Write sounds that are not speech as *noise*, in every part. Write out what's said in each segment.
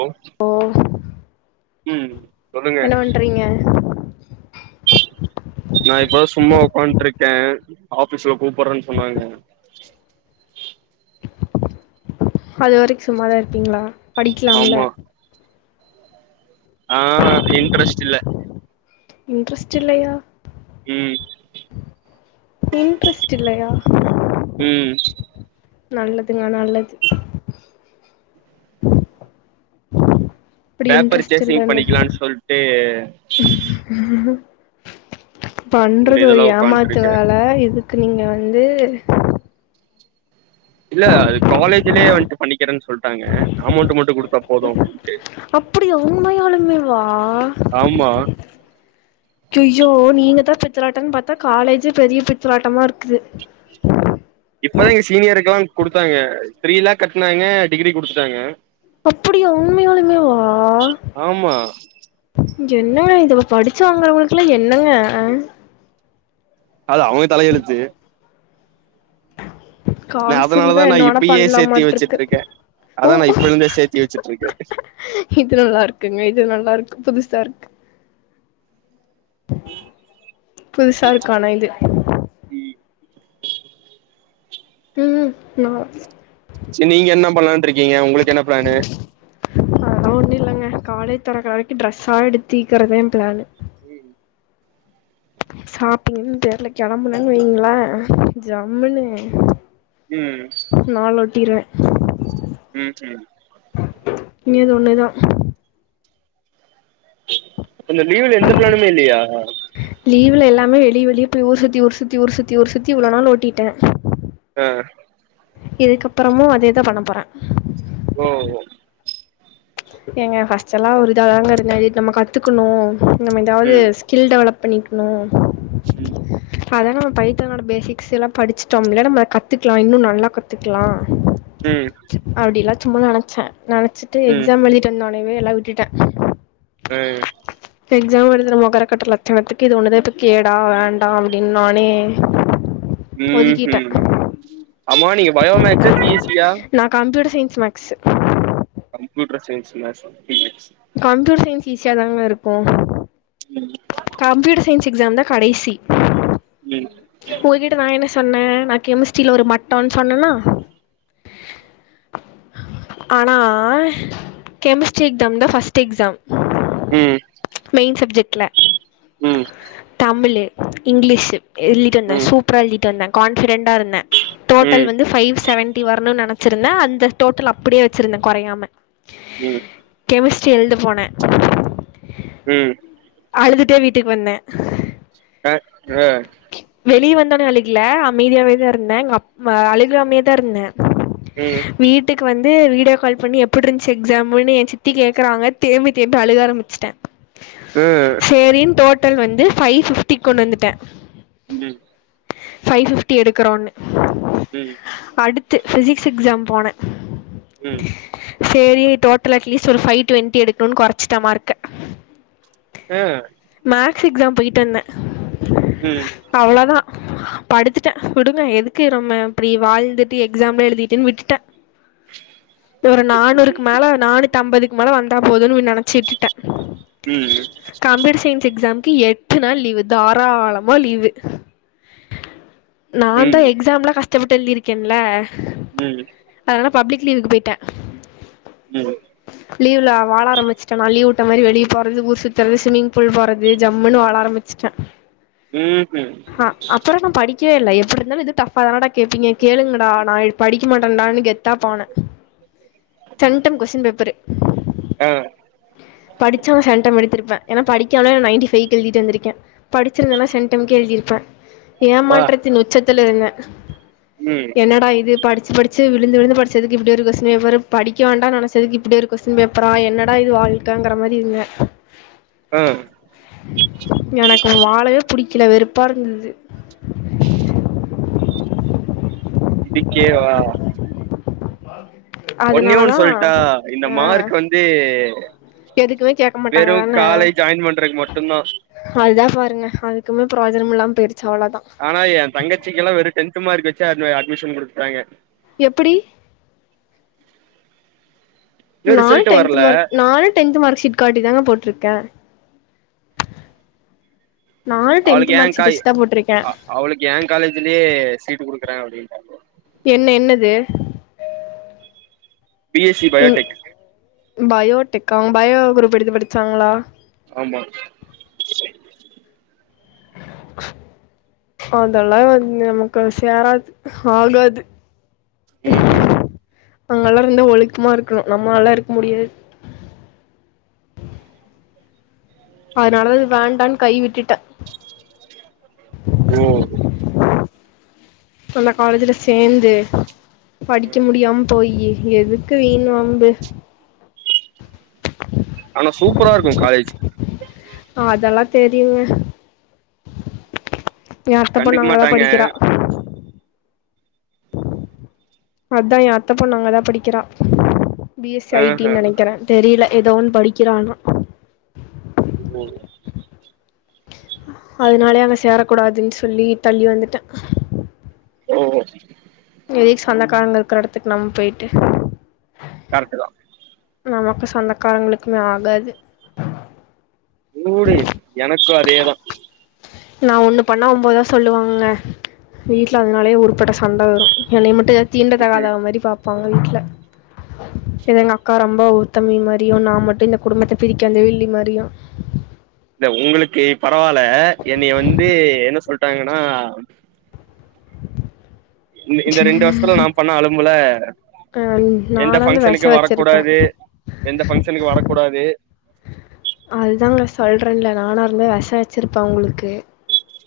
ஒ ஓ ம் சொல்லுங்க என்ன பண்றீங்க நா இப்ப சும்மா உக்காண்ட்ருக்கே ஆஃபிஸ்ல கூப்புறேன்னு சொன்னாங்க அதுவரைக்கு சும்மாதா இருப்பீங்களா படிக்கலாம்ல ஆ அது இன்ட்ரஸ்ட்டில்ல இன்ட்ரஸ்ட் இல்லையா ம் இன்ட்ரெஸ்ட் இல்லையா ம் நல்லதுங்க நல்லது இப்டி பேப்பர் இன்ட்ரெஸ்ட் சேசிங் இல்லன்னு பண்ணிக்கலான்னு சொல்ட்டு பண்றது ஒரு இதுல ஏமாத்து உக்காந்ட்ருக்கே வேல இதுக்கு நீங்க வந்து இல்ல அது காலேஜ்லயே வண்ட்டு பண்ணிக்கிறேன்னு சொல்ட்டாங்க அமௌண்ட் மட்டு குடுத் அப்டியா உண்மையாலுமேவா ஆமா யோ நீங்க தா பித்தலாட்டன் பாத்தா காலேஜ்ஜே பெரிய பித்தலாட்டமா இருக்குது இப்பதா எங்க சீனியருக்குலா குடுத்தாங்க த்ரீ லேக் கட்டுனாங்க டிகிரி குடுத்துட்டாங்க அப்படியா உண்மையாளுமே வா ஆமா என்ன இத அப்ப படிச்சு வாங்கறவங்களுக்கல்லா என்னங்க அது அவங்க தலையெழுத்து நா காசு இருந்தா அதனாலதா நா என்ன வேனா இப்பயே பண்லா சேத்தி மாட்ருக்கு வச்சிட்ருக்கே ஓ அதா நா இப்ப இருந்தே சேத்தி வச்சிட்ருக்கே இது நல்லா இருக்குங்க இது நல்லா இருக்கு புதுசு சாருக் புதுசா இருக்கு ஆனா இது ம் ம் நா நீங்க என்ன பண்லான் ட்ருக்கீங்க உங்களுக் என்ன ப்ளனு அதலா ஒண்ணு இல்லங்க காலேஜ் தெரக்கற வரைக்கு டிரெஸ்ஸா எடுத்திக்கிறதே ப்ளனு ம் ஷாப்பீங்கன்னு பேர்ல கெளம்பனன் வைங்களா ஜம்முன்னு ம் நாள் ஒட்டிருவ ம் ம் உன்னியதா உன்னயதா இந்த லீவுல எந்த பிளானுமே இல்லையா. லீவுல எல்லாமே வெளிய வெளிய போய் ஊர் சுத்தி ஊர் சுத்தி ஊர் சத்தி ஊர் சுத்தி இவ்ளோ நாள் ஓட்டிட்டே ஆ இதுக்கப்புறமு அதேதா பண்ண போறே ஓ ஓ. ஏங்க ஃபர்ஸ்ட் எல்லா ஒரு இதாதாங்க இருந்தே அத நம்ம கத்துக்கணு நம்ம ஏதாவது ஸ்கில் டெவலப் பண்ணிக்கணும். ம். ப்போ அதான் நம்ம பைத்தனோட பேசிக்ஸ்லாம் படிச்சிட்டோம்ல்ல நம்ம அதை கத்துக்கலாம் இன்னும் நல்லா கத்துக்கலாம். ம். ம்மா நினைச்சேன் நினைச்ச *unintelligible* ம் எக்ஸாம் எழுதிட்டு வா *unintelligible* எல்லாம் விட்டுட்டேன். ம். எக்ஸாம் எழுதுற மொகரகட்ட லட்சணத்துக்கு இது ஒன்னுதா இப்ப கேடா வேண்டா அப்டின்னு நானே ஒதுக்கிட்டே ம்ஹூம், ஆமா நீங்க பயோமேக்ஸா, சி எஸ் சியா ஸ் மேக்ஸ் கம்ப்யூட்டர் சயின்ஸ் மேக்ஸா கம்ப்யூட் சைன் ஈசியாதாங்க இருக்கு கம்ப்யூட சைன் ஸ் எக்ஸாம்தா கடைசி ம் உங்ககிட்ட நா என்ன சொன்ன நா கெமிஸ்ட்ரில ஒரு மட்டோன் சொன்னனா ஆனா கெமிஸ்ட்ரி எக்ஸாம் தா ஃபஸ்ட்டு எக்ஸாம் ம் மெய்ன் சப்ஜெக்ட்ல ம் தமிழு இங்லீஷு எழிட்டு வந்த ம் சூப்ரா எழ்திட்டு வந்த கான்ஃபிடன் ட்டா இருந்த ம் டோட்டல் வந்து ஃபைவ் செவன் ட்டி வரணுன் நெனச்சிருந்த அந்த டோட்டல் அப்டியே வச்சிருந்த கொறையாம ம் கெமிஸ்ட்ரி எழ்த போன ம் அழுதுட்டே வீட்டுக் வந்த அ உ தோனே அழுகில அமைதியாவே தா இருந்த எங் அப் ம அழுக்லாம்யே தா இர்ந்த ம் ஆ ம் வீட்டுக் வந் து வீட்யோ கால் பண்ணி எப்டிட்ருந்ச்சு எக்ஸாமுன்னு எ சித்தி கேக்குறாங்க தேம்பி தேம்பி அழுக ஆரமுச்சுட்ட ம் சேரின் தோட் டல் வந்து ஃபை ஃபிப்டி கொண் வந்துட்ட ம் ஃபைவ் ஃபிஃப்டி எடுக்குறோன்னு ம் து பிசிக்ஸ் எக்ஸாம் போன சேரி டோட்டல் அட்லீஸ்ட் ஒரு ஃபை டுவெண்ட்டி எடுக்கனுன் கொரச்சிட்ட மார்க்க ஆ மேக்ஸ் எக்ஸாம் பொய்ட் வந்த ம் ம் அவளதா படுத்துட்டேன் விடுங்க எதுக்கு ரொம்ப அப்படி வாழ்ந்துட்டு எக்ஸாம்லாம் எழுதிட்டுன்னு விட்டுட்டேன் ஒரு நானூறுக்கு மேல நானுத் தம்பதுக்கு மேல வந்தா போதுனு நினச்சிட்டு விட்டுட்டே ம் எக்ஸாம்கு எட்டு நாள் லீவு தாராளமா லீவு நான் தான் எக்ஸாம் எலாம் கஷ் ப்பட்டு எழுதி இருக்கேன்ல ம் பப்ளிக் லீவுக்கு போய்ட்டே ம் லீவில வாழ ஆரம்பிச்சுட்டேனா லீவ் விட்ட மாரி வெளிய போகிறது ஊ சுற்றுறது சும்மிங் புல் போறது ஜம்முன்னு வாழ ஆரம்பிச்சுட்டே ம்ஹும் ஆ அப்புறம் நா படி கேல எப்படி இருந்தாலும் இது டஃப்பாதானாடா கேட்பீங்க கேளுங்கடா நா படிக்க மாட்டேன்டான்னு கெத்தா போனே சென்டம் கொஸ்டின் பேப்பரு ஆ படிச்சா சென்டம் எடுத்திருப்பேன் என்ன படி படிக்காமலே நைன்டி பைவ் கு எழுதிட்டு வந்திருக்க படிச்சிருந்தனா சென்டம் கே எழுதிருப்பேன் வா ஏமாற்றத்தின் உச்சத் த்தில் இருந்தேன் ம் என்னடா இது படி பச்சு படிச்சு விழுந்து விழுந்து படிச்சதுக்கு இப்படி ஒரு கொஸ்டின் பேப்பரு படிக்க வேண்டாம் நினைச்சதுக்கு இப்படி ஒரு கொஸ்டின் பேப்பரா என்னட இது வாழ்க்க மாரி இருந்தே ஆ எனக்கும் வாழையே புடிக்கல வெறுப்பா இருந்தது இதுக்கே வா *inaudible* ஒன்னே அதனால ஒன்னு தான் சொல்ட்டா இந்த மார்க் வந்து எதுக்குமே கேட்க மாட்டாங்க வெறும் தானே காலேஜ் ஜாயின் பண்றக்கு மட்டும்தான் அதுதான் பாருங்க அதுக்குமே பிரயோகஜனம் இல்லாமே போயி ஆனா எ தங்கச்சிக்கலா வெறு டென்த் மார்க் வச் சு அந்த அட்மிஷன் குடுத்துட்டாங்கெ எப்பிடி இன்னு நானு ரிசல்ட் டென்த் வரல மார்க் நானு டென்த் மார்க் ஷீட் காட்டி தாங்க போட்ருக்கே அவளுக்கு ஏங்காய் அ அவளுக்கு ஏங் காலேஜுலே சீட்டு குடுக் கிறே அப்டின்டாங்கோ என்ன என்னது பி எஸ் சி பயோடெக் பயோடெக்கா அவ்ங்க பயோ குரூப் எடுத்து படிச்சாங்களா ஆமா அதெல்லா வந்து எனக்கு சேராது ஆகாது உம் ஹிம் அங்கலா இருந்தா ஒழுக்கமா இருக்கணு நம்மளால்லா இருக்க முடியாது அதனாலதா வேண்டான் கை விட்டுட்டே ஓ அந்த காலேஜுல சேந்து படிக்க முடியாம போயி எதுக்கு வீண் வம்பு ஆனா சூப்பரா இருக்கு காலேஜ் ஆஹ் அதெல்லா தெரி யு *inaudible* எ அத்த பொண்ணு கண்டுக்க அங்கதா மாட்டாங்க படிக்கிறா அதா எ அத்தப் பொண்ணு அங்கதா படிக்கிறா B S C I T ஆஹ ன் நெனைக்கிறே தெரியல எதோ ஒன்னு படிக்கிறா ஆனா உம் அதனாலே அங்க சேரக்கூடாதுன் சொல்லி தள்ளி வந்துட்டே ஓ எதுக்கு சொந்தக்காரங்க இருக்ற எடத்துக்கு நம்ம போயிட்டு கரெக்ட்டு தா நமக்கு சொந்தக்காரங்களுக்குமே ஆகாது ஊடு எனக்கு அதேதா நா ஒண்ணு பண்ணா ஒம்போதா சொல்லுவாங்கங்க எங்க வீட்ல அதனாலே ஊருப்பட்ட சண்ட வரு என்னைய மட்டு தீண்ட தகாதவ இல்ல மாரி பாத்து அவ்ங்க வீட்ல இல்ல எங்க அக்கா ரொம்ப உத்தமி மாரியு நா மட்டு இந்த குடும்பத்த பிரிக்க வந்த வில்லி மாரியு இல்ல உங்களுக்கு பரவால்ல என்னைய வந்து என்ன சொல்ட்டாங்கனா இந்த இந்த ரெண்டு வர்ஷத்துல நா பண்ண அலும்புல அ எந்த நானா வந்து வெஷ பங்க்ஷனுக்கு வச்சிருப்பேன் வரக்கூடாது எந்த பங்க்ஷனுக்கு வரக்கூடாது சிருப்பே அவ்ங்களுக்கு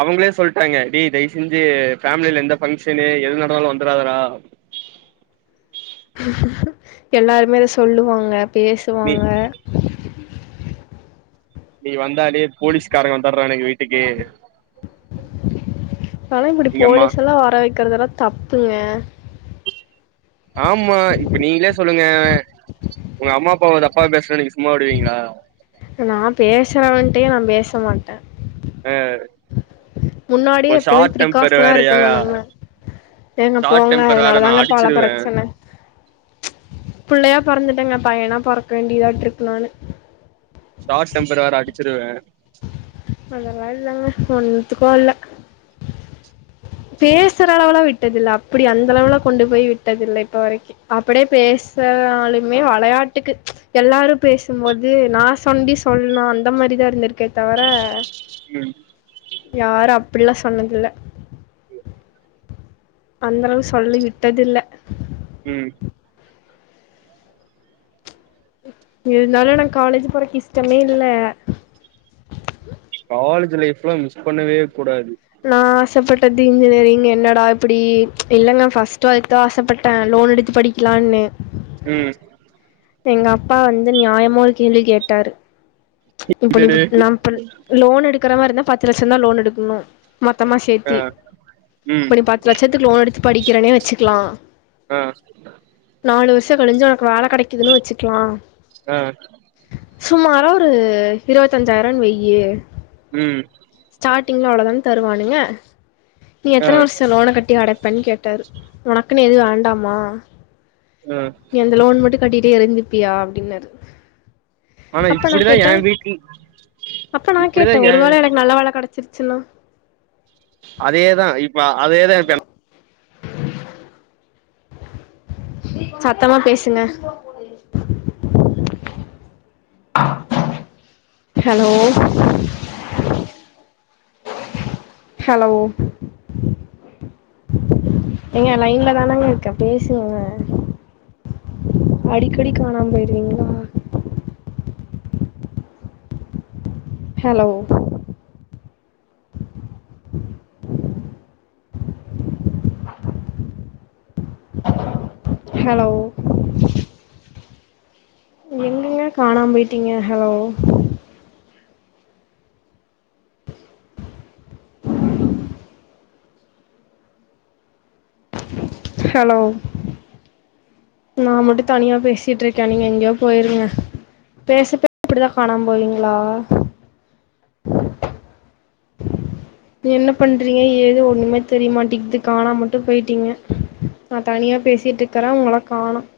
அவங்களே சொல்ட்டாங்கெ டேய் தயவு செஞ்சு ஃபேம்லில எந்த பங்க்ஷனு எது நடந்தாலு வந்ராதடா எல்லாருமே அத சொல்லுவாங்க நீ பேசுவாங்க நீ வந்தாலே போலீஸ்காரங்க வந்தர்றானுங்க வீட்டுக்கே தால இப்படி போலீஸ் எல்லா வக்கிற்தெல்லா தப்புங்க ஆமா இப்ப நீங்களே சொல்லுங்க உங்க அம்மா அப்பா தப்பா பேசினா நீங்க சும்மா விடுவீங்களா நா பேசுறவன்ட்டயே நா பேச மாட்ட ஆ முன்னாடியே எப்பயுமே பிரிக்காஷனா இருக்கணு நம்ம ஏங்க ஷார்ட் போங்க டெம்பர் வேற நா அதனாலதாங்க பல அடிச்சிருவே பிரச்சன, புள்ளையா பொறந்துட்டங்க பையனா பொறக்க வேண்டியதாட்டு இருக்கு நானு ஷார்ட் டெம்பர் வேற அடிச்சுருவே அதல்லா இல்லங்க, ஒண்ணுத்துக்கு இல்ல பேசுற அளவுலா விட்டதில்ல அப்டி அந்த அளவுலா கொண்டு போய் விட்டதில்லை இப்ப வரைக்கு அப்டியே பேசுனாலுமே வெளையாட்டுக்கு எல்லாரு பேசும்போது நா சொண்டி சொன்னா அந்த மாரிதா இருந்திருக்கே தவர ம் யாரு அப்படிலா சொன்னதில்ல அந்தளவுக்கு சொல்லயு விட்டதில்ல ம் இருந்தாலு நா காலேஜ் போறக்கு இஷ் டமே இல்ல காலேஜ் லைஃப்ல்லா மிஸ் பண்ணவே கூடாது நா ஆசைப்பட்டது இன்ஜினியரிங், என்னடா இப்டி இல்லைங்க ஃப்ர்ஸ்ட் அதுக்குதா ஆசைப்பட்ட லோன் எடுத்து படிக்கலான்னு ம் எங்க அப்பா வந்து நியாயமா ஒரு கேள்வி கேட்டாரு இப்ப நீ இல்லடி இப் நா இப்ப லோன் எடுக் கற மாரி இருந்தா பத்து லட்சம்தா லோன் எடுக்குணு மொத்தமா ஆ சேத்தி, ம் இப்ப நீ பத்து லட்சத்துக்கு லோன் எடுத்து படிக்கிறனே வச்சுக்லா ஆ நாலு வருஷ கழிஞ்சு உனக்கு வேல கெடைக்குதுன்னு வச்சுக்லா ஆ சுமாரா ஒ ரு இருபத்தஞ்சாயிரனு வையி ம் டீங்ல அவ்ளோதான தருவானுங்க நீ ஆ எத்தன வருஷோ லோன கட்டி அடப் பண்ணி கேட்டாரு உனக்குனு எது வேண்டாமா ஆ நீ அந்த லோன் மட்டு கட்டிட்டே இருந்து பியா அப்டின்னாரு ஆனா அப்ப நா இப்டிதா எ கேட்டே, வீட்ல அப்ப நா இப்டிதா கேட்டே, எ ஒரு வேளை எனக்கு நல்ல வேல கெடச்சிரு ச்சினா அதேதா இப்ப அதேதா இப்ப என சத்தமா பேசுங்க ஹலோ ஹலோ ஏங்க லைன்ல தானேங்க இருக்கே பேசுங்க அடிக்கடி காணாம போயிருவீங்களா ஹலோ ஹலோ எங்கெங்கே காணாம போயிட்டீங்க ஹலோ ஹலோ நான் மட்டும் தனியா பேசிட்டு இருக்கேன் நீங்க எங்கேயோ போயிருங்க பேசப் பேச இப்படிதான் காணாம போவீங்களா என்ன பண்றீங்க ஏது ஒண்ணுமே தெரியமாட்டேங்கது காணாம மட்டும் போயிட்டீங்க நான் தனியா பேசிட்டு இருக்கறேன் உங்கள காணாம்